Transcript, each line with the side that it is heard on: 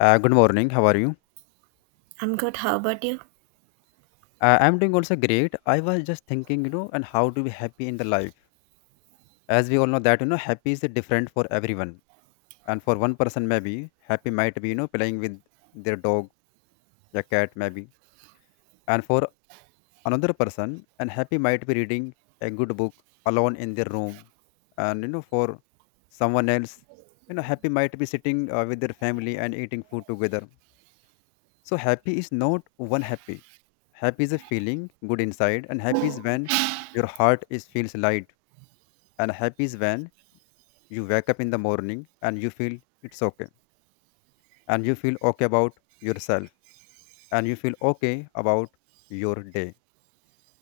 left: Good morning. How are you?
right: I'm good. How about you?
left: I'm doing also great. I was just thinking, and how to be happy in the life. As we all know that, happy is different for everyone. And for one person, maybe happy might be, playing with their dog, their cat, maybe. And for another person, and happy might be reading a good book alone in their room. And for someone else, happy might be sitting with their family and eating food together. So happy is not one happy. Happy is a feeling good inside, and happy is when your heart is feels light, and happy is when you wake up in the morning and you feel it's okay, and you feel okay about yourself, and you feel okay about your day.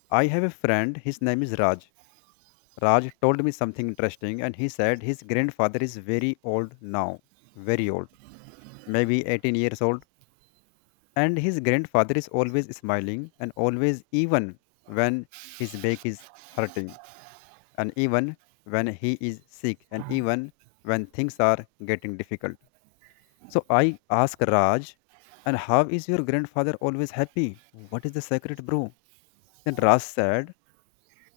left: I have a friend. His name is Raj. Raj told me something interesting, and he said his grandfather is very old now, very old, maybe 18 years old. And his grandfather is always smiling and always, even when his back is hurting, and even when he is sick, and even when things are getting difficult. So I ask Raj, "And how is your grandfather always happy? What is the secret, bro?" Then Raj said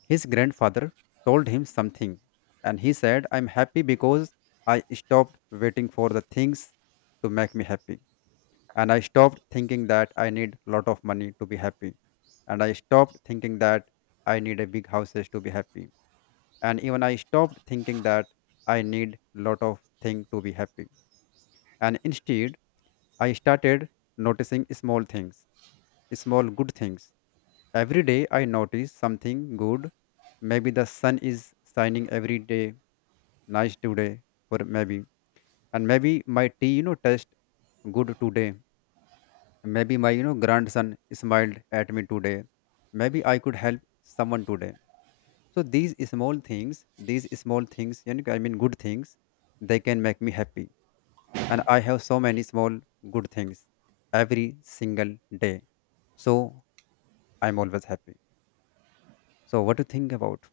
left: his grandfather told him something, and he said, "I'm happy because I stopped waiting for the things to make me happy. And I stopped thinking that I need a lot of money to be happy. And I stopped thinking that I need a big houses to be happy. And even I stopped thinking that I need lot of things to be happy. And instead, I started noticing small things, small good things. Every day I notice something good. Maybe the sun is shining every day nice today. Or maybe and maybe my tea tastes good today. Maybe my, grandson smiled at me today. Maybe I could help someone today. So these small things, I mean good things, they can make me happy. And I have so many small good things every single day. So I'm always happy. So what do you think about?"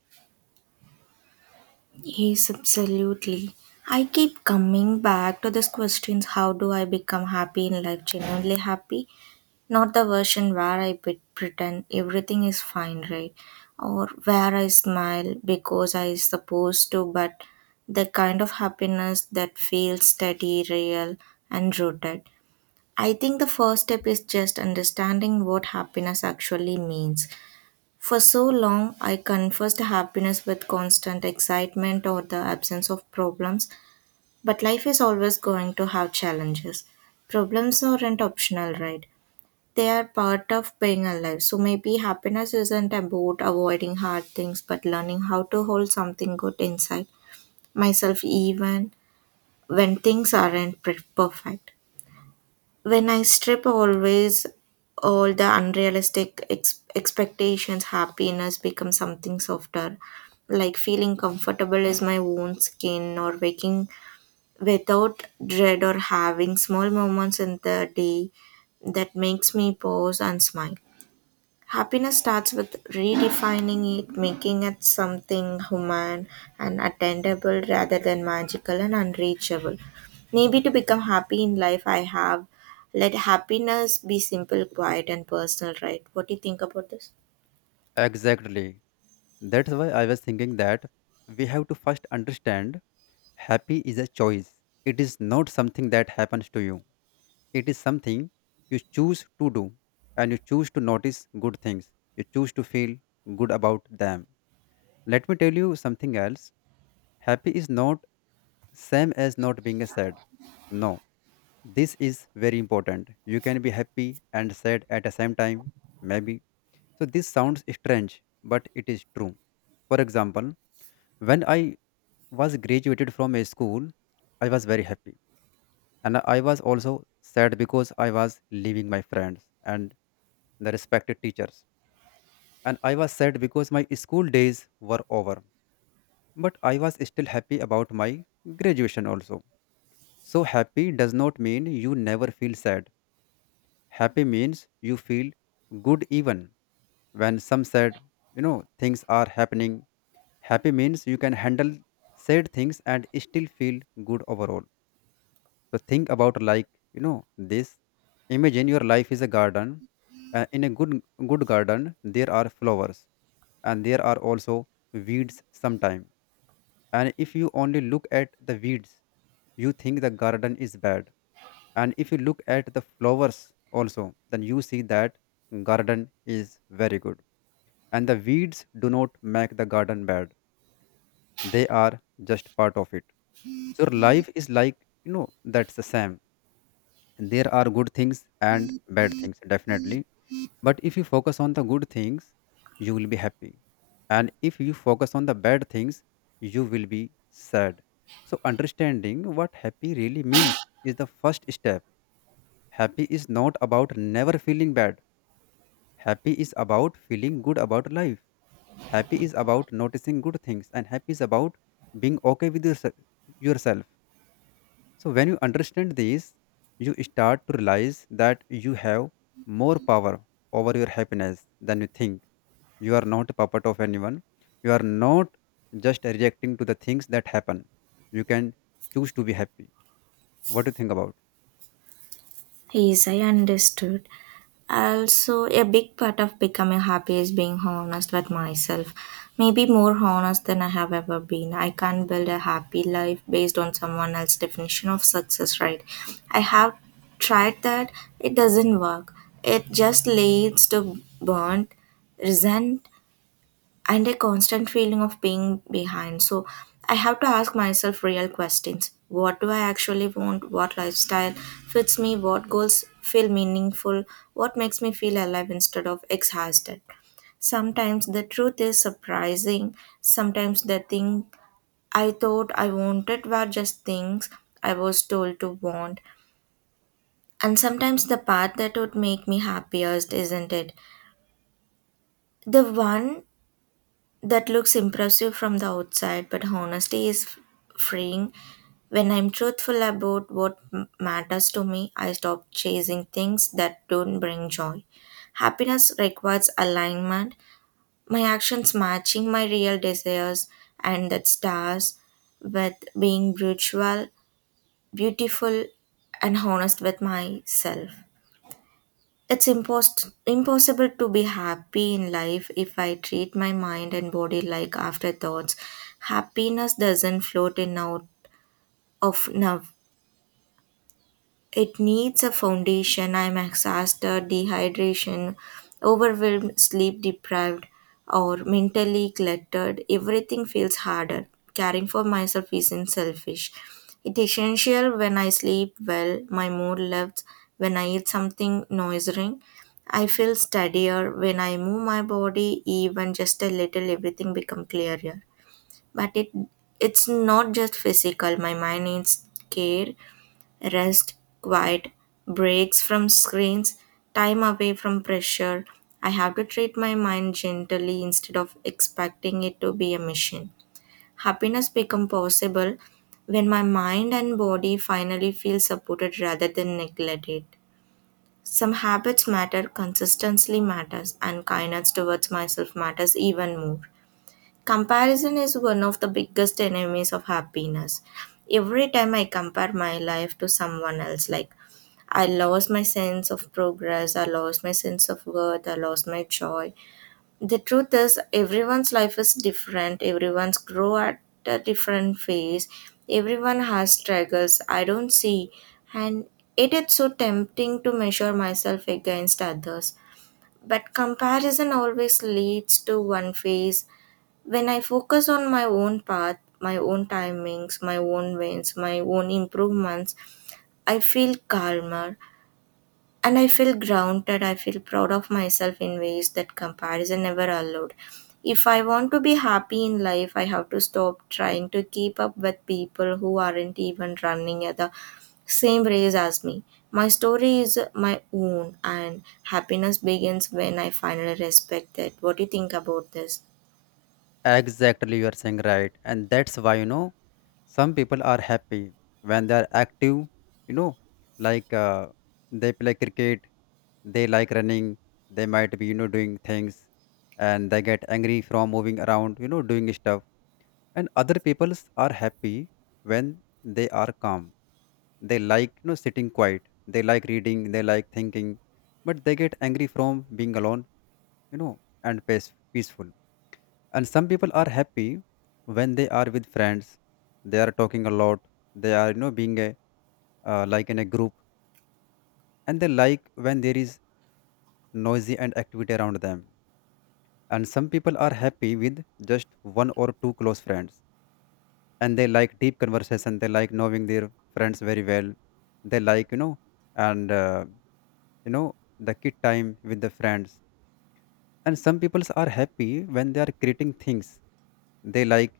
right: Yes, absolutely. I keep coming back to this questions, how do I become happy in life, genuinely happy? Not the version where pretend everything is fine, right? Or where I smile because I supposed to, but the kind of happiness that feels steady, real, and rooted. I think the first step is just understanding what happiness actually means. For so long, I confused happiness with constant excitement or the absence of problems, but life is always going to have challenges. Problems aren't optional, right? They are part of being alive. So maybe happiness isn't about avoiding hard things, but learning how to hold something good inside myself, even when things aren't perfect. When I strip always all the unrealistic expectations, happiness becomes something softer. Like feeling comfortable is my own skin, or waking without dread, or having small moments in the day that makes me pause and smile. Happiness starts with redefining it, making it something human and attainable rather than magical and unreachable. Maybe to become happy in life, I have let happiness be simple, quiet, and personal, right? What do you think about this?
left: Exactly. That's why I was thinking that we have to first understand happy is a choice. It is not something that happens to you. It is something you choose to do, and you choose to notice good things. You choose to feel good about them. Let me tell you something else. Happy is not same as not being sad. No, this is very important. You can be happy and sad at the same time, maybe. So this sounds strange, but it is true. For example, when I was graduated from a school, I was very happy, and I was also sad because I was leaving my friends and the respected teachers, and I was sad because my school days were over, but I was still happy about my graduation also. So happy does not mean you never feel sad. Happy means you feel good even when some sad you know things are happening. Happy means you can handle sad things and still feel good overall. So think about like this. Imagine your life is a garden. In a good garden, there are flowers, and there are also weeds sometimes. And if you only look at the weeds, you think the garden is bad. And if you look at the flowers also, then you see that garden is very good. And the weeds do not make the garden bad. They are just part of it. So life is like you know that's the same. There are good things and bad things, definitely. But if you focus on the good things, you will be happy. And if you focus on the bad things, you will be sad. So, understanding what happy really means is the first step. Happy is not about never feeling bad. Happy is about feeling good about life. Happy is about noticing good things. And happy is about being okay with yourself. So when you understand this, you start to realize that you have more power over your happiness than you think. You are not a puppet of anyone. You are not just reacting to the things that happen. You can choose to be happy. What do you think about?
right: Yes, I understood. Also, a big part of becoming happy is being honest with myself. Maybe more honest than I have ever been. I can't build a happy life based on someone else's definition of success, right? I have tried that. It doesn't work. It just leads to burnt, resentment, and a constant feeling of being behind. So I have to ask myself real questions. What do I actually want? What lifestyle fits me? What goals feel meaningful? What makes me feel alive instead of exhausted? Sometimes the truth is surprising. Sometimes the thing I thought I wanted were just things I was told to want. And sometimes the path that would make me happiest isn't it? The one that looks impressive from the outside, but honesty is freeing. When I'm truthful about what matters to me, I stop chasing things that don't bring joy. Happiness requires alignment, my actions matching my real desires, and that stars with being brutal, beautiful, and honest with myself. It's impossible to be happy in life if I treat my mind and body like afterthoughts. Happiness doesn't float in out of now, it needs a foundation. I'm exhausted, dehydration, overwhelmed, sleep deprived, or mentally cluttered. Everything feels harder. Caring for myself isn't selfish. It's essential. When I sleep well, my mood lifts, when I eat something nourishing. I feel steadier when I move my body, even just a little, everything becomes clearer. But it it's not just physical, my mind needs care, rest, quiet, breaks from screens, time away from pressure. I have to treat my mind gently instead of expecting it to be a machine. Happiness become possible when my mind and body finally feel supported rather than neglected. Some habits matter, consistency matters, and kindness towards myself matters even more. Comparison is one of the biggest enemies of happiness. Every time I compare my life to someone else, like, I lost my sense of progress. I lost my sense of worth. I lost my joy. The truth is, everyone's life is different. Everyone's grow at a different phase. Everyone has struggles I don't see, and it is so tempting to measure myself against others. But comparison always leads to one phase. When I focus on my own path, my own timings, my own wins, my own improvements, I feel calmer and I feel grounded. I feel proud of myself in ways that comparison never allowed. If I want to be happy in life, I have to stop trying to keep up with people who aren't even running at the same race as me. My story is my own, and happiness begins when I finally respect that. What do you think about this?
left: Exactly, you are saying right. And that's why, some people are happy when they are active, you know, like they play cricket, they like running, they might be, doing things, and they get angry from moving around, doing stuff. And other people are happy when they are calm. They like, sitting quiet, they like reading, they like thinking, but they get angry from being alone, and peaceful. And some people are happy when they are with friends. They are talking a lot. They are, being like in a group. And they like when there is noisy and activity around them. And some people are happy with just one or two close friends. And they like deep conversation. They like knowing their friends very well. They likeand, uh, the kid time with the friends. And some people are happy when they are creating things. They like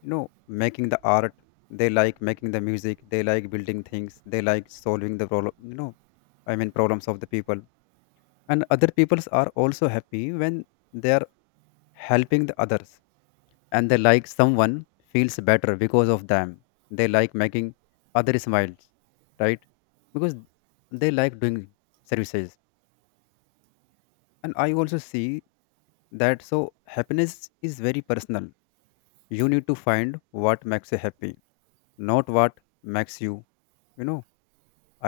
left: you know making the art. They like making the music. They like building things. They like solving the problem, I mean problems of the people. And other peoples are also happy when they are helping the others, and they like someone feels better because of them. They like making other smiles, right? Because they like doing services. And I also see that. So happiness is very personal. You need to find what makes you happy, not what makes you, you know,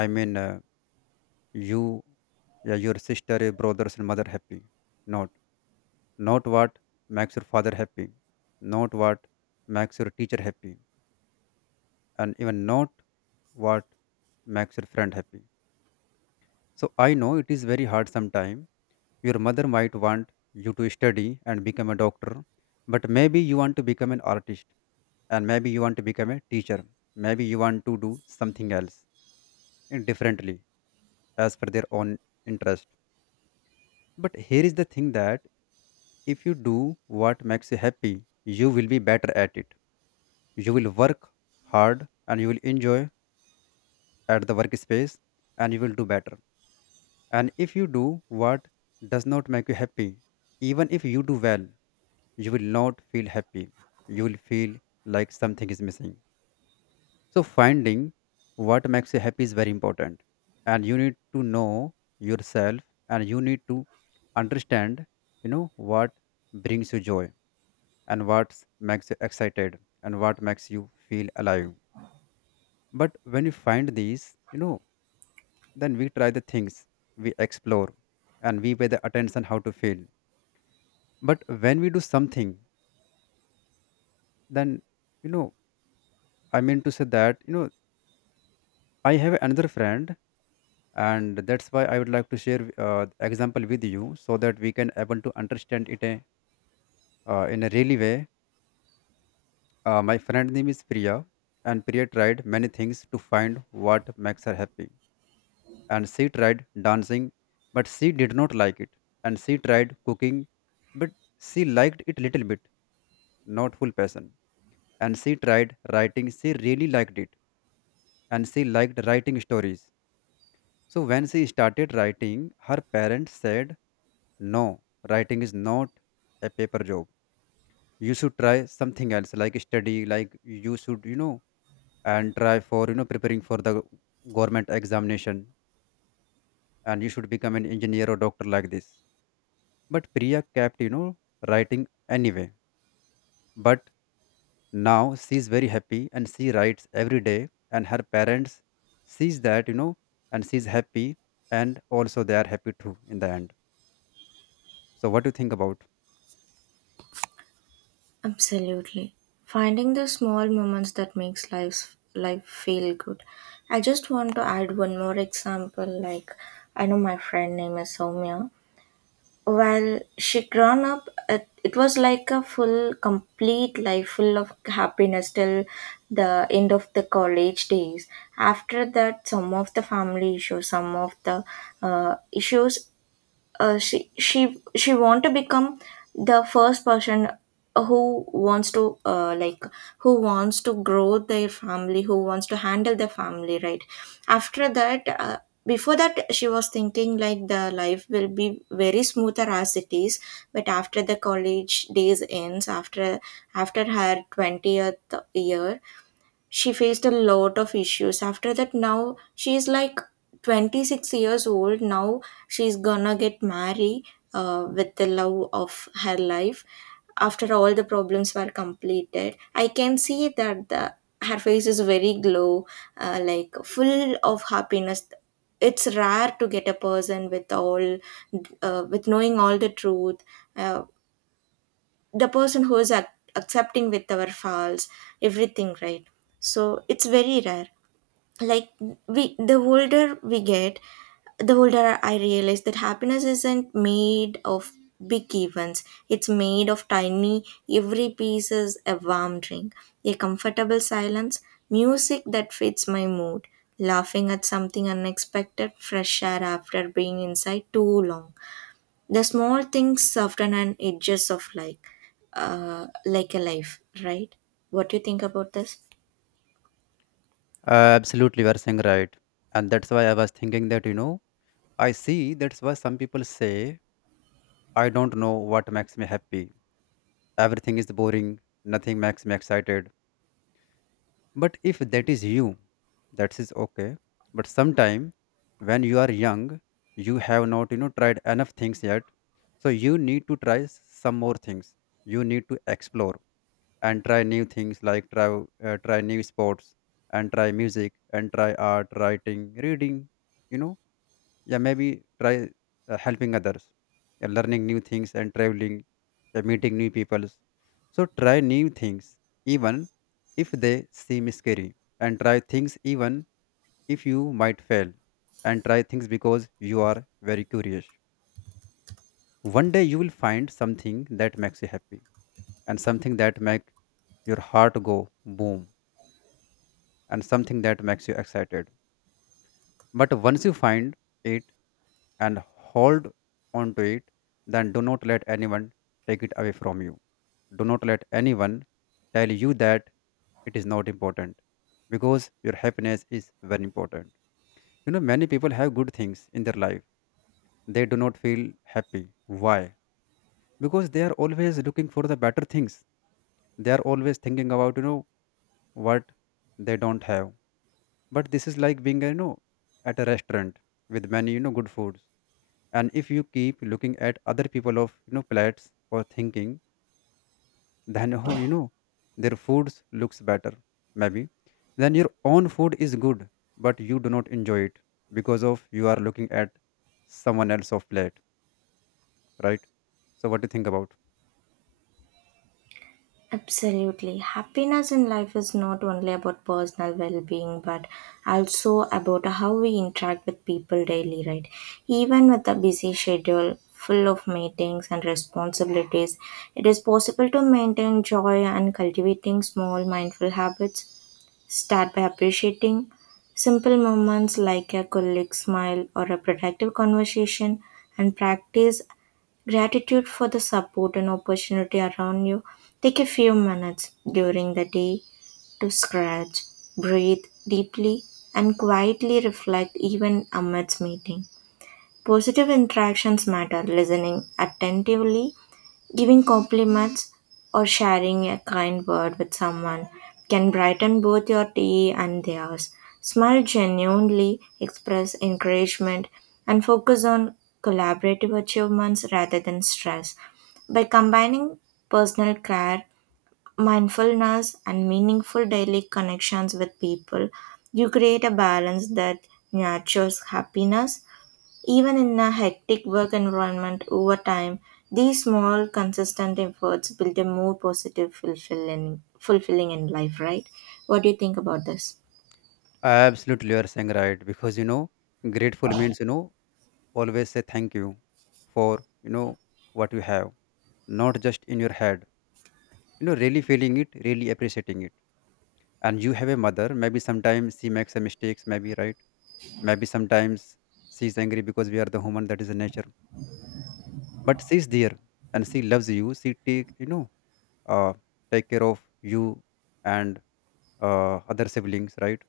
left: I mean, you, yeah, your sister, your brothers, and mother happy. Not, not what makes your father happy, not what makes your teacher happy, and even not what makes your friend happy. So I know it is very hard sometimes. Your mother might want you to study and become a doctor, but maybe you want to become an artist, and maybe you want to become a teacher. Maybe you want to do something else and differently as per their own interest. But here is the thing that if you do what makes you happy, you will be better at it. You will work hard and you will enjoy at the workspace and you will do better. And if you do what does not make you happy, even if you do well, you will not feel happy. You will feel like something is missing. So, finding what makes you happy is very important. And you need to know yourself and you need to understand, what brings you joy and what makes you excited and what makes you feel alive. But when you find these, then we try the things, we explore, and we pay the attention how to feel. But when we do something then, you know I mean to say that, I have another friend, and that's why I would like to share example with you so that we can able to understand it in a really way. My friend name is Priya. And Priya tried many things to find what makes her happy. And she tried dancing, but she did not like it. And she tried cooking, but she liked it little bit, not full passion. And she tried writing, she really liked it, and she liked writing stories. So when she started writing, her parents said, "No, writing is not a paper job. You should try something else, like study, like you should, and try for, preparing for the government examination, and you should become an engineer or doctor like this." But Priya kept, writing anyway. But now she's very happy and she writes every day, and her parents sees that, and she's happy, and also they are happy too in the end. So what do you think about?
right: Absolutely. Finding the small moments that makes life feel good. I just want to add one more example. Like, I know my friend name is Soumya. While she grown up, it was like a full complete life full of happiness till the end of the college days. After that, some of the family issues, some of the issues, she want to become the first person who wants to like, who wants to grow their family, who wants to handle their family, right? After that, before that, she was thinking like the life will be very smoother as it is, but after the college days ends, after after her 20th year, she faced a lot of issues. After that, now she's like 26 years old now, she's gonna get married with the love of her life. After all the problems were completed, I can see that the her face is very glow, like full of happiness. It's rare to get a person with all, with knowing all the truth, uh, the person who is accepting with our faults, everything, right? So it's very rare. Like, we the older we get, the older I realize that happiness isn't made of big events, it's made of tiny. Every piece is a warm drink, a comfortable silence, music that fits my mood, laughing at something unexpected, fresh air after being inside too long. The small things soften and edges of, like, like a life, right? What do you think about this?
left: Absolutely, you are saying right. And that's why I was thinking that, I see that's why some people say I don't know what makes me happy, everything is boring, nothing makes me excited. But if that is you, that is okay. But sometime when you are young, you have not, tried enough things yet. So you need to try some more things. You need to explore and try new things like try new sports and try music and try art, writing, reading, you know yeah, maybe try helping others. Yeah, learning new things and traveling. Yeah, meeting new people. So try new things even if they seem scary, and try things even if you might fail, and try things because you are very curious. One day you will find something that makes you happy, and something that make your heart go boom, and something that makes you excited. But once you find it and hold on to it, then do not let anyone take it away from you. Do not let anyone tell you that it is not important, because your happiness is very important. You know, many people have good things in their life, they do not feel happy. Why? Because they are always looking for the better things, they are always thinking about, what they don't have. But this is like being, at a restaurant with many, good foods, and if you keep looking at other people of plates or thinking, then oh, their foods looks better, maybe, then your own food is good, but you do not enjoy it because of you are looking at someone else of plate, right? So what do you think about?
right: Absolutely. Happiness in life is not only about personal well being, but also about how we interact with people daily, right? Even with a busy schedule full of meetings and responsibilities, it is possible to maintain joy and cultivating small mindful habits. Start by appreciating simple moments like a colleague's smile or a productive conversation, and practice gratitude for the support and opportunity around you. Take a few minutes during the day to scratch, breathe deeply, and quietly reflect even amidst meeting. Positive interactions matter. Listening attentively, giving compliments or sharing a kind word with someone can brighten both your day and theirs. Smile genuinely, express encouragement, and focus on collaborative achievements rather than stress. By combining personal care, mindfulness, and meaningful daily connections with people, you create a balance that nurtures happiness even in a hectic work environment. Over time, these small, consistent efforts build a more positive, fulfilling in life, right? What do you think about this?
left: Absolutely, you are saying right, because grateful means, always say thank you for, what you have, not just in your head, really feeling it, really appreciating it. And you have a mother, maybe sometimes she makes a mistakes, maybe, right? Maybe sometimes she's angry, because we are the human, that is the nature. But she's there and she loves you, she take, uh, take care of you and other siblings, right?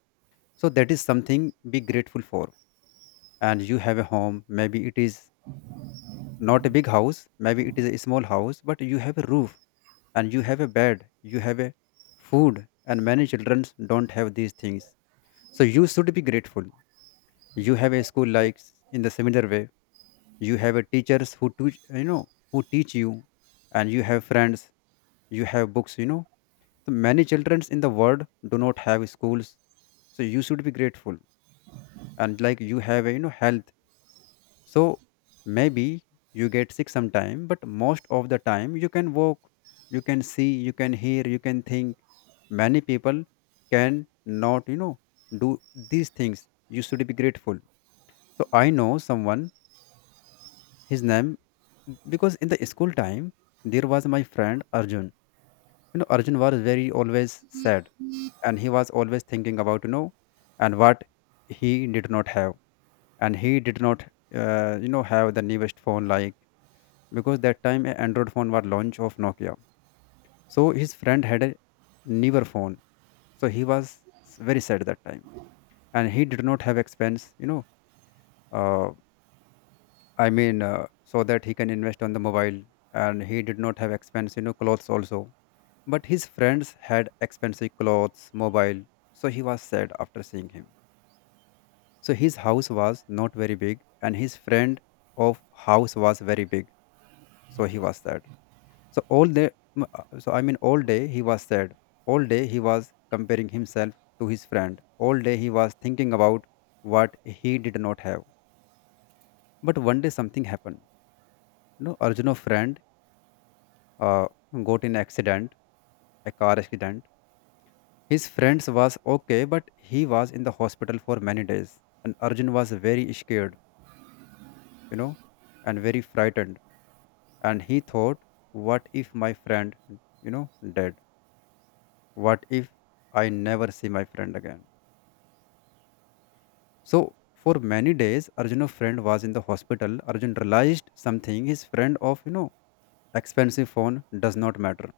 left: So that is something be grateful for. And you have a home, maybe it is not a big house, maybe it is a small house, but you have a roof, and you have a bed, you have a food, and many children don't have these things, so you should be grateful. You have a school, like in the similar way, you have a teachers who teach, who teach you, and you have friends, you have books, you know. So many children in the world do not have schools, so you should be grateful. And like you have a, you know, health. So maybe you get sick sometime, but most of the time you can walk, you can see, you can hear, you can think. Many people can not, you know, do these things. You should be grateful. So I know someone, his name, because in the school time, there was my friend Arjun. You know, Arjun was very always sad, and he was always thinking about, and what he did not have. And he did not, you know, have the newest phone, like because that time a Android phone was launch of Nokia. So his friend had a newer phone. So he was very sad that time, and he did not have expense, uh, so that he can invest on the mobile. And he did not have expensive, you know, clothes also. But his friends had expensive clothes, mobile. So he was sad after seeing him. So his house was not very big, and his friend of house was very big. So he was sad. So all day, all day he was sad. All day he was comparing himself to his friend. All day he was thinking about what he did not have. But one day something happened. You know, Arjuna's friend uh, got in accident, a car accident. His friends was okay, but he was in the hospital for many days. And Arjun was very scared, you know, and very frightened. And he thought, what if my friend, you know, dead? What if I never see my friend again? So for many days, Arjun's friend was in the hospital. Arjun realized something. His friend of, you know, expensive phone does not matter.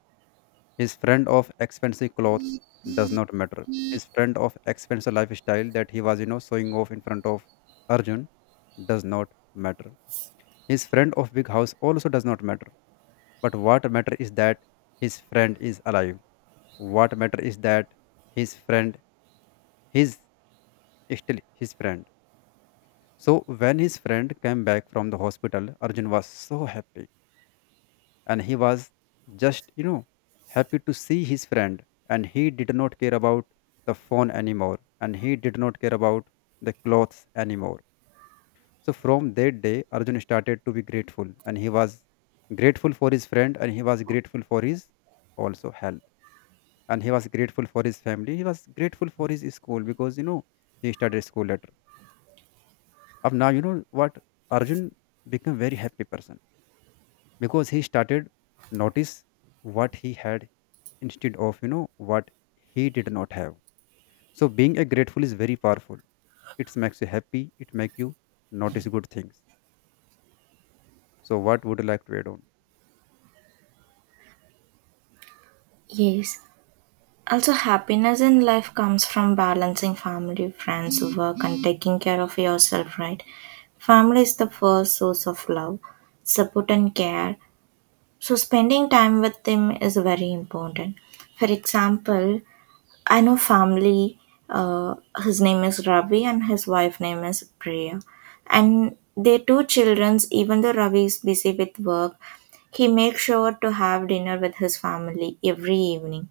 left: His friend of expensive clothes does not matter. His friend of expensive lifestyle that he was, you know, showing off in front of Arjun does not matter. His friend of big house also does not matter. But what matter is that his friend is alive. What matter is that his friend is still his friend. So when his friend came back from the hospital, Arjun was so happy, and he was just, you know, happy to see his friend, and he did not care about the phone anymore, and he did not care about the clothes anymore. So from that day Arjun started to be grateful, and he was grateful for his friend, and he was grateful for his also health, and he was grateful for his family, he was grateful for his school, because you know, he started school later. Of now you know what, Arjun became very happy person, because he started notice what he had instead of, what he did not have. So being a grateful is very powerful, it makes you happy, it makes you notice good things. So what would you like to add on?
right: Yes. Also, happiness in life comes from balancing family, friends, work, and taking care of yourself, right? Family is the first source of love, support, and care. So, spending time with them is very important. For example, I know family. Uh, his name is Ravi, and his wife name is Priya, and their two childrens. Even though Ravi is busy with work, he makes sure to have dinner with his family every evening.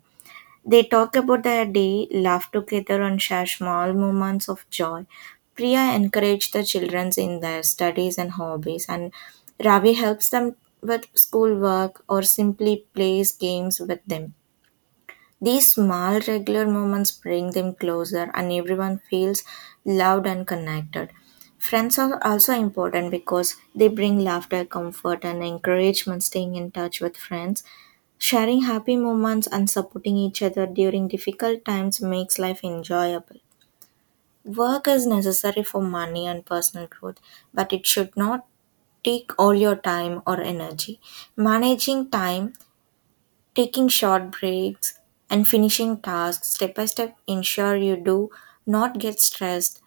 right: They talk about their day, laugh together, and share small moments of joy. Priya encourages the children in their studies and hobbies, and Ravi helps them with schoolwork or simply plays games with them. These small regular moments bring them closer and everyone feels loved and connected. Friends are also important because they bring laughter, comfort, and encouragement. Staying in touch with friends, sharing happy moments, and supporting each other during difficult times makes life enjoyable. Work is necessary for money and personal growth, but it should not take all your time or energy. Managing time, taking short breaks, and finishing tasks step by step ensure you do not get stressed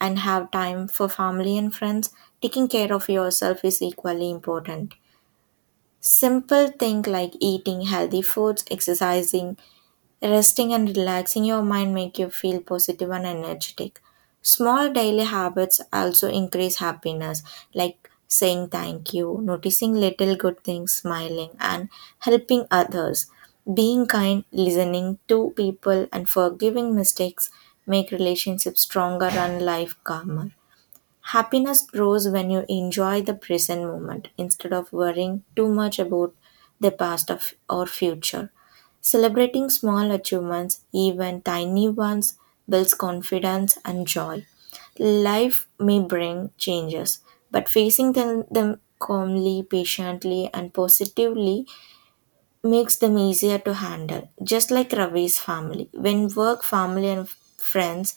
right: and have time for family and friends. Taking care of yourself is equally important. Simple things like eating healthy foods, exercising, resting and relaxing your mind make you feel positive and energetic. Small daily habits also increase happiness, like saying thank you, noticing little good things, smiling, and helping others. Being kind, listening to people, and forgiving mistakes make relationships stronger and life calmer. Happiness grows when you enjoy the present moment instead of worrying too much about the or future. Celebrating small achievements, even tiny ones, builds confidence and joy. Life may bring changes, but facing them, them calmly, patiently, and positively makes them easier to handle. Just like Ravi's family, when work, family, and friends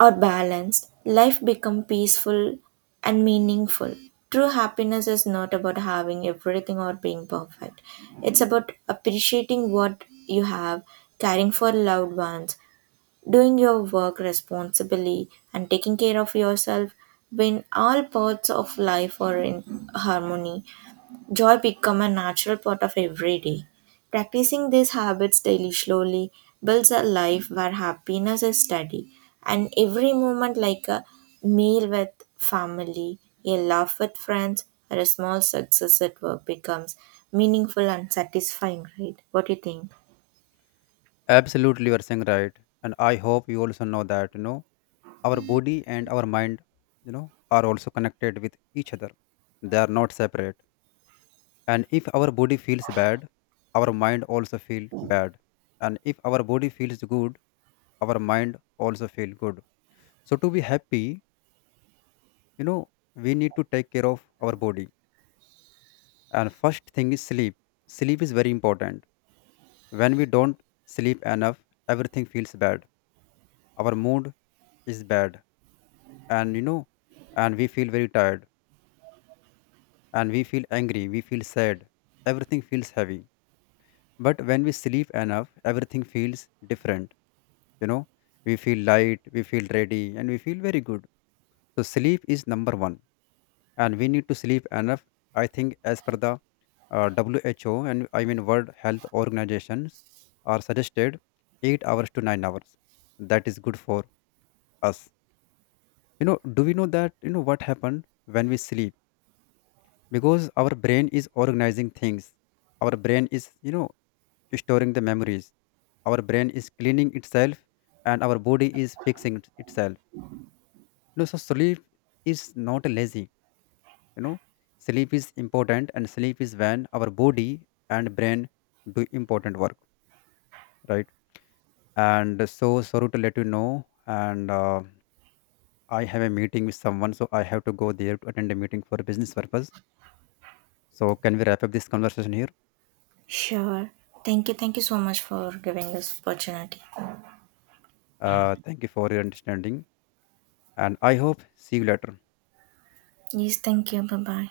right: or balanced, life becomes peaceful and meaningful. True happiness is not about having everything or being perfect. It's about appreciating what you have, caring for loved ones, doing your work responsibly, and taking care of yourself. When all parts of life are in harmony, joy become a natural part of every day. Practicing these habits daily slowly builds a life where happiness is steady and every moment, like a meal with family, a laugh with friends, or a small success at work becomes meaningful and satisfying, right? What do you think?
left: Absolutely, you are saying right, and I hope you also know that, our body and our mind, you know, are also connected with each other, they are not separate. And if our body feels bad, our mind also feel bad. And if our body feels good, our mind also feel good. So to be happy, you know, we need to take care of our body. And first thing is sleep. Sleep is very important. When we don't sleep enough, everything feels bad, our mood is bad, and you know, and we feel very tired, and we feel angry, we feel sad, everything feels heavy. But when we sleep enough, everything feels different, you know, we feel light, we feel ready, and we feel very good. So sleep is number one, and we need to sleep enough. I think as per the uh, who, and I mean world health organizations are suggested 8 hours to 9 hours, that is good for us. You know, do we know that, you know, what happened when we sleep? Because our brain is organizing things, our brain is, you know, storing the memories, our brain is cleaning itself, and our body is fixing itself, you know. So sleep is not lazy, you know, sleep is important, and sleep is when our body and brain do important work, right? And so sorry to let you know, and I have a meeting with someone, so I have to go there to attend a meeting for a business purpose. So can we wrap up this conversation here?
right: Sure. Thank you. Thank you so much for giving this opportunity.
left: Thank you for your understanding, and I hope see you later.
right: Yes, thank you. Bye bye.